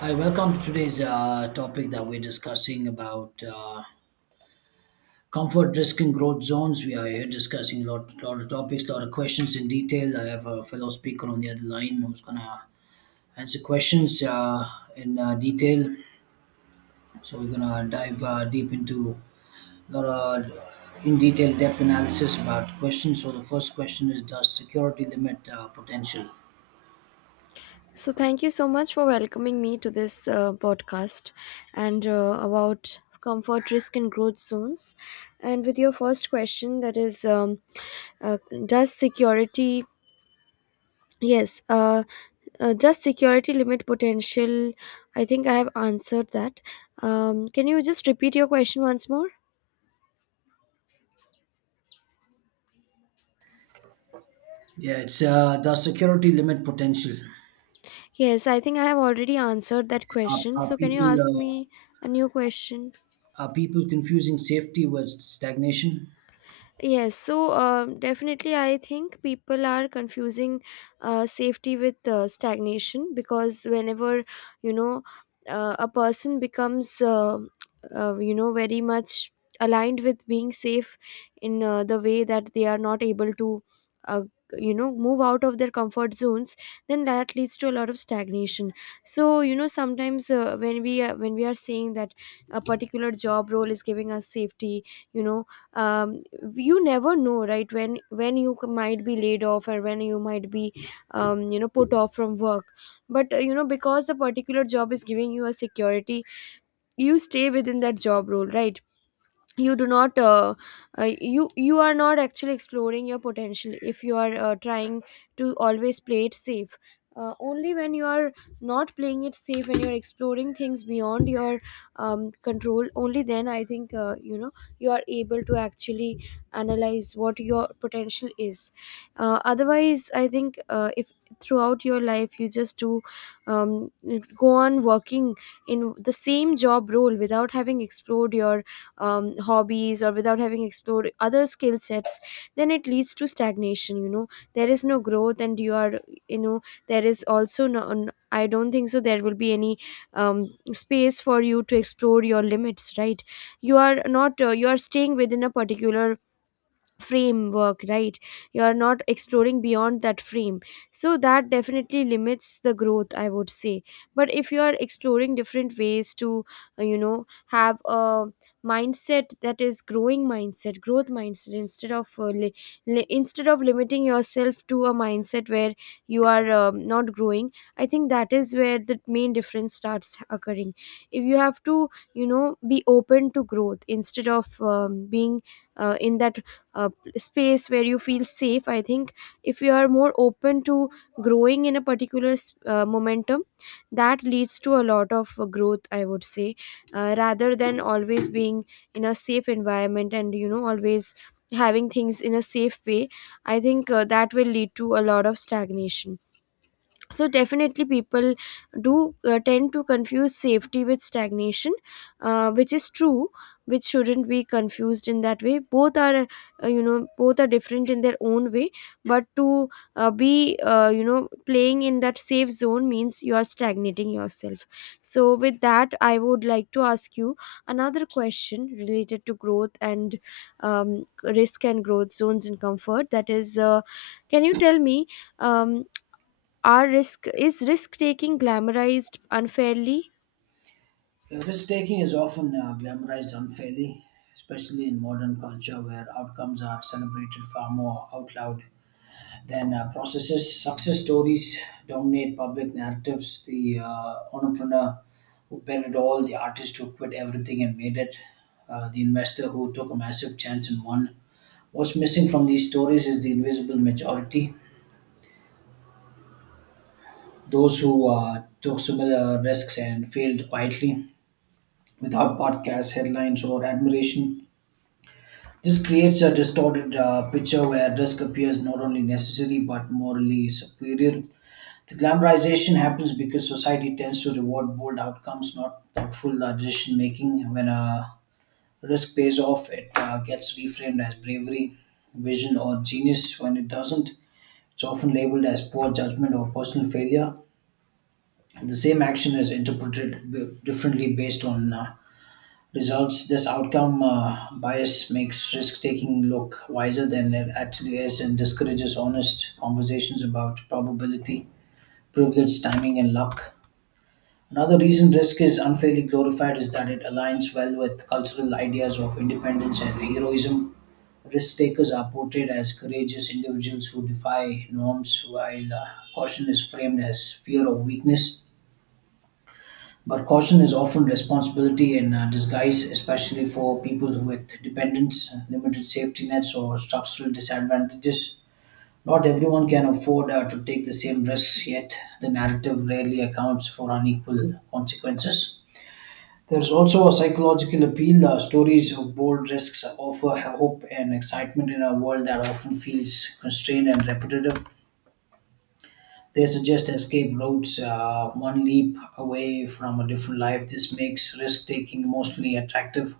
Hi, welcome to today's topic that we're discussing about comfort, risk, and growth zones. We are here discussing a lot, lot of topics, a lot of questions in detail. I have a fellow speaker on the other line who's going to answer questions in detail. So we're going to dive deep into a lot of in detail depth analysis about questions. So the first question is, does security limit potential? So, thank you so much for welcoming me to this podcast and about comfort, risk, and growth zones. And with your first question, that is, uh, does yes, uh, does security limit potential? I think I have answered that. Can you just repeat your question once more? Yeah, it's does security limit potential? Yes, I think I have already answered that Are, question. are So, can you people. ask me a new question? Are people confusing safety with stagnation? Yes, so definitely, I think people are confusing safety with stagnation because whenever you know a person becomes very much aligned with being safe in the way that they are not able to uh, move out of their comfort zones, then that leads to a lot of stagnation. So, sometimes when we are saying that a particular job role is giving us safety, you know um, you never know, right? When might be laid off, or when you might be, put off from work. But because a particular job is giving you a security, you stay within that job role, right? You do not, you, are not actually exploring your potential if you are trying to always play it safe. Uh, only when you are not playing it safe and you're exploring things beyond your control, only then I think, you are able to actually analyze what your potential is. Otherwise, I think, if throughout your life you just do, um, go on working in the same job role without having explored your hobbies, or without having explored other skill sets, then it leads to stagnation. There is no growth, and you are, you know there is also no I don't think so there will be any space for you to explore your limits, right? You are not, you are staying within a particular framework, right? You are not exploring beyond that frame. So that definitely limits the growth, I would say. But if you are exploring different ways to, have a mindset that is growing mindset, growth mindset, instead of instead of limiting yourself to a mindset where you are not growing, I think that is where the main difference starts occurring. If you have to, be open to growth instead of being in that uh, space where you feel safe, I think if you are more open to growing in a particular momentum, that leads to a lot of growth, I would say. Rather than always being in a safe environment, and always having things in a safe way, I think that will lead to a lot of stagnation. So definitely people do tend to confuse safety with stagnation, which is true, which shouldn't be confused in that way. Both are, both are different in their own way, but to be, playing in that safe zone means you are stagnating yourself. So with that, I would like to ask you another question related to growth and risk and growth zones and comfort, that is, can you tell me, um, are risk is risk taking glamorized unfairly? Yeah, risk taking is often glamorized unfairly, especially in modern culture where outcomes are celebrated far more out loud than processes. Success stories dominate public narratives. The entrepreneur who bet it all, the artist who quit everything and made it, the investor who took a massive chance and won. What's missing from these stories is the invisible majority, those who took similar risks and failed quietly, without podcast headlines or admiration. This creates a distorted picture where risk appears not only necessary but morally superior. The glamorization happens because society tends to reward bold outcomes, not thoughtful decision making. When a risk pays off, it gets reframed as bravery, vision, or genius. When it doesn't, it's often labeled as poor judgment or personal failure. The same action is interpreted differently based on results. This outcome bias makes risk taking look wiser than it actually is and discourages honest conversations about probability, privilege, timing, and luck. Another reason risk is unfairly glorified is that it aligns well with cultural ideas of independence and heroism. Risk takers are portrayed as courageous individuals who defy norms, while caution is framed as fear or weakness. But caution is often responsibility in disguise, especially for people with dependents, limited safety nets, or structural disadvantages. Not everyone can afford to take the same risks, yet the narrative rarely accounts for unequal consequences. There's also a psychological appeal. Stories of bold risks offer hope and excitement in a world that often feels constrained and repetitive. They suggest escape routes, one leap away from a different life. This makes risk taking emotionally attractive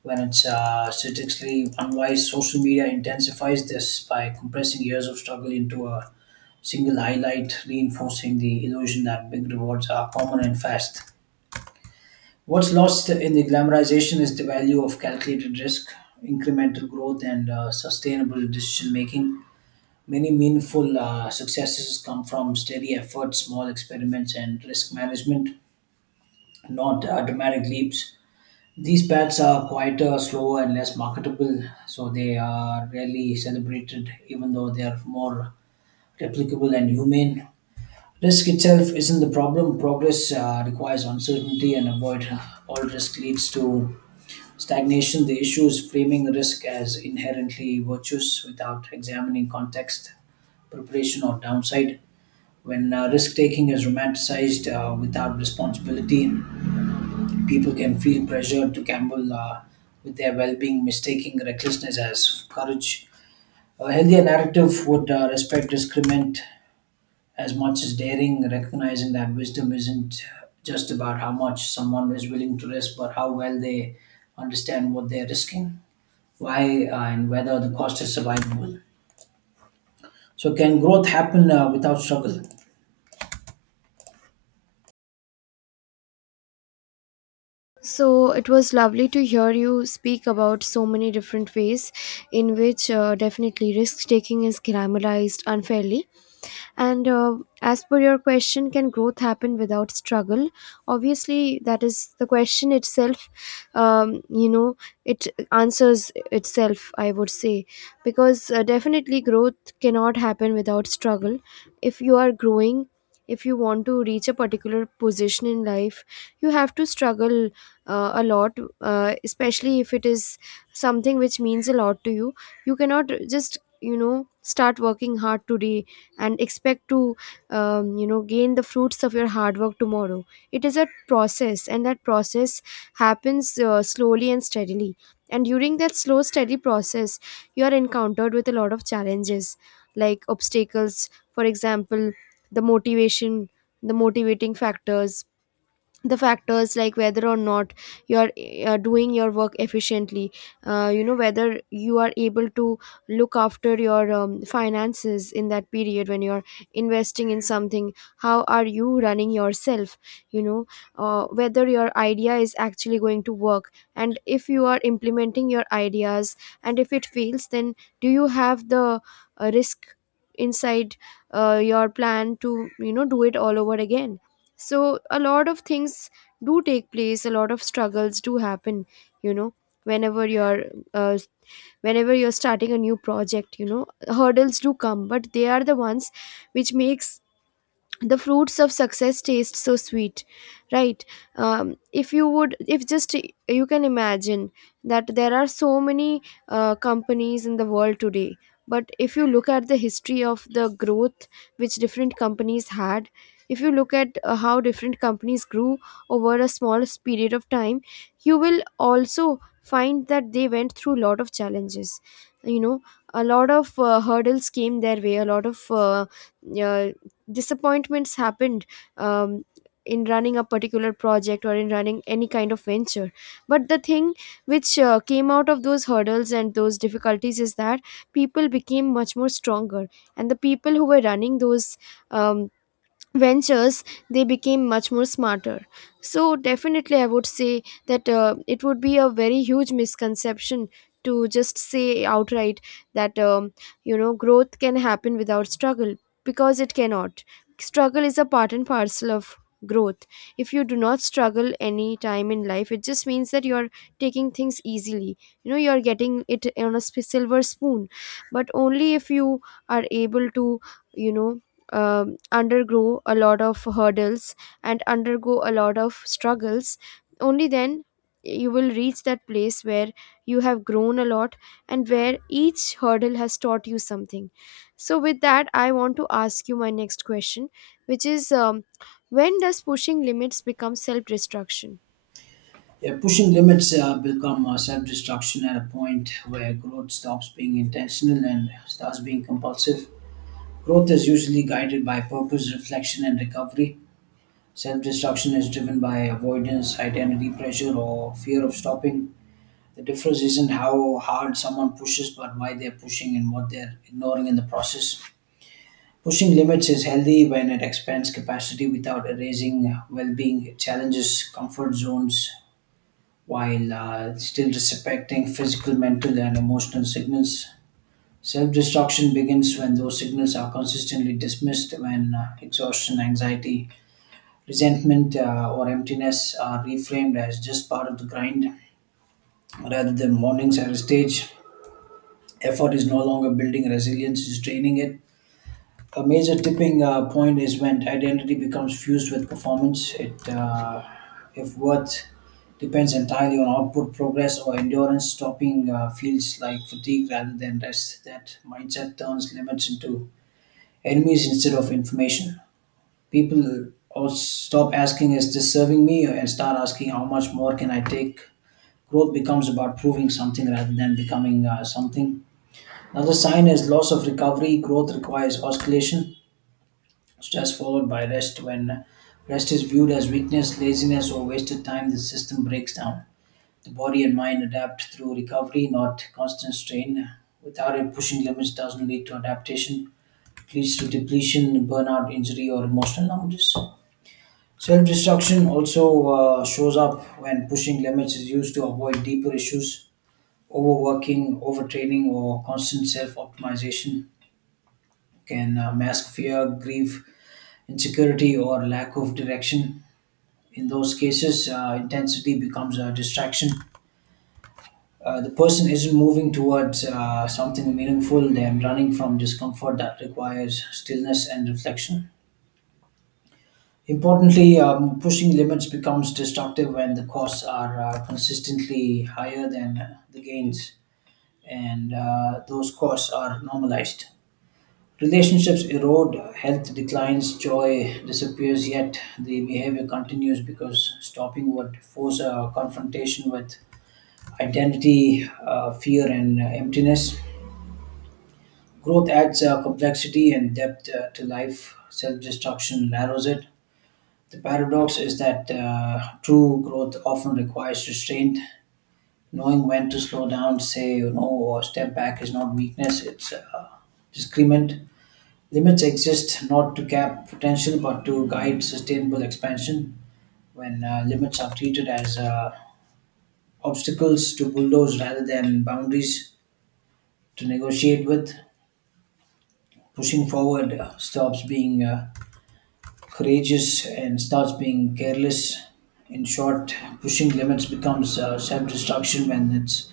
when it's statistically unwise. Social media intensifies this by compressing years of struggle into a single highlight, reinforcing the illusion that big rewards are common and fast. What's lost in the glamorization is the value of calculated risk, incremental growth, and sustainable decision making. Many meaningful successes come from steady effort, small experiments, and risk management, not dramatic leaps. These paths are quieter, slower, and less marketable, so they are rarely celebrated, even though they are more replicable and humane. Risk itself isn't the problem. Progress requires uncertainty, and avoid all risk leads to stagnation. The issue is framing risk as inherently virtuous without examining context, preparation, or downside. When risk taking is romanticized without responsibility, people can feel pressured to gamble with their well being, mistaking recklessness as courage. A healthier narrative would respect discriminant as much as daring, recognizing that wisdom isn't just about how much someone is willing to risk, but how well they understand what they're risking, why, and whether the cost is survivable. So, can growth happen without struggle? So, it was lovely to hear you speak about so many different ways in which definitely risk taking is glamorized unfairly. And as per your question, can growth happen without struggle? Obviously, that is the question itself. Um, you know, it answers itself, I would say, because definitely growth cannot happen without struggle. If you are growing, if you want to reach a particular position in life, you have to struggle a lot, especially if it is something which means a lot to you. You cannot just, start working hard today and expect to, gain the fruits of your hard work tomorrow. It is a process, and that process happens slowly and steadily. And during that slow, steady process, you are encountered with a lot of challenges, like obstacles. For example, the motivation, the motivating factors, the factors like whether or not you're doing your work efficiently, whether you are able to look after your finances in that period when you're investing in something, how are you running yourself, you know whether your idea is actually going to work, and if you are implementing your ideas and if it fails, then do you have the risk inside your plan to, do it all over again. So a lot of things do take place, a lot of struggles do happen, you know whenever you're uh, whenever you're starting a new project, hurdles do come, but they are the ones which makes the fruits of success taste so sweet, right? If you would, if just you can imagine that there are so many companies in the world today, but if you look at the history of the growth which different companies had, if you look at how different companies grew over a small period of time, you will also find that they went through a lot of challenges. you know a lot of hurdles came their way, a lot of uh, disappointments happened um, in running a particular project or in running any kind of venture. But the thing which came out of those hurdles and those difficulties is that people became much more stronger, and the people who were running those um, ventures, they became much more smarter. So definitely I would say that it would be a very huge misconception to just say outright that, growth can happen without struggle, because it cannot. Struggle is a part and parcel of growth. If you do not struggle any time in life, it just means that you are taking things easily. You are getting it on a silver spoon. But only if you are able to, you know undergo a lot of hurdles and undergo a lot of struggles, only then you will reach that place where you have grown a lot, and where each hurdle has taught you something. So with that, I want to ask you my next question, which is, when does pushing limits become self destruction? Yeah, pushing limits become self-destruction at a point where growth stops being intentional and starts being compulsive. Growth is usually guided by purpose, reflection, and recovery. Self-destruction is driven by avoidance, identity pressure, or fear of stopping. The difference isn't how hard someone pushes, but why they're pushing and what they're ignoring in the process. Pushing limits is healthy when it expands capacity without erasing well-being. It challenges comfort zones while still respecting physical, mental, and emotional signals. Self destruction begins when those signals are consistently dismissed, when exhaustion, anxiety, resentment, or emptiness are reframed as just part of the grind rather than warnings at a stage. Effort is no longer building resilience, it's draining it. A major tipping point is when identity becomes fused with performance. If worth depends entirely on output, progress, or endurance. Stopping feels like fatigue rather than rest. That mindset turns limits into enemies instead of information. People also stop asking, "Is this serving me?" and start asking, "How much more can I take?" Growth becomes about proving something rather than becoming something. Another sign is loss of recovery. Growth requires oscillation, stress followed by rest. When rest is viewed as weakness, laziness, or wasted time, the system breaks down. The body and mind adapt through recovery, not constant strain. Without it, pushing limits doesn't lead to adaptation. It leads to depletion, burnout, injury, or emotional numbness. Self destruction also shows up when pushing limits is used to avoid deeper issues. Overworking, overtraining, or constant self optimization can mask fear, grief, insecurity, or lack of direction. In those cases, intensity becomes a distraction. The person isn't moving towards something meaningful, they're running from discomfort that requires stillness and reflection. Importantly, pushing limits becomes destructive when the costs are consistently higher than the gains, and those costs are normalized. Relationships erode, health declines, joy disappears, yet the behavior continues because stopping would force a confrontation with identity, fear, and emptiness. Growth adds complexity and depth to life; self destruction narrows it. The paradox is that true growth often requires restraint. Knowing when to slow down, say no, or step back is not weakness, it's discrement. Limits exist not to cap potential but to guide sustainable expansion. When limits are treated as obstacles to bulldoze rather than boundaries to negotiate with, pushing forward stops being courageous and starts being careless. In short, pushing limits becomes self destruction when it's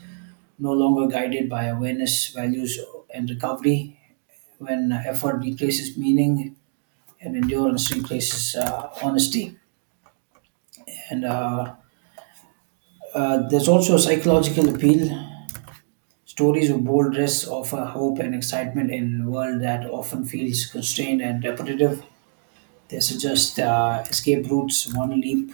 no longer guided by awareness, values, and recovery, when effort replaces meaning and endurance replaces honesty. And There's also a psychological appeal. Stories of bold risks offer hope and excitement in a world that often feels constrained and repetitive. They suggest escape routes, one leap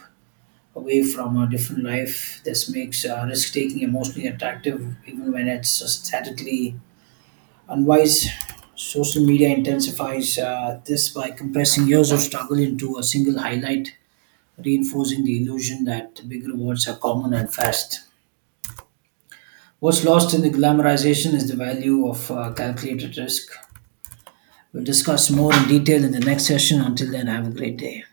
away from a different life. This makes risk taking emotionally attractive, even when it's statically unwise. Social media intensifies this by compressing years of struggle into a single highlight, reinforcing the illusion that big rewards are common and fast. What's lost in the glamorization is the value of calculated risk. We'll discuss more in detail in the next session. Until then, have a great day.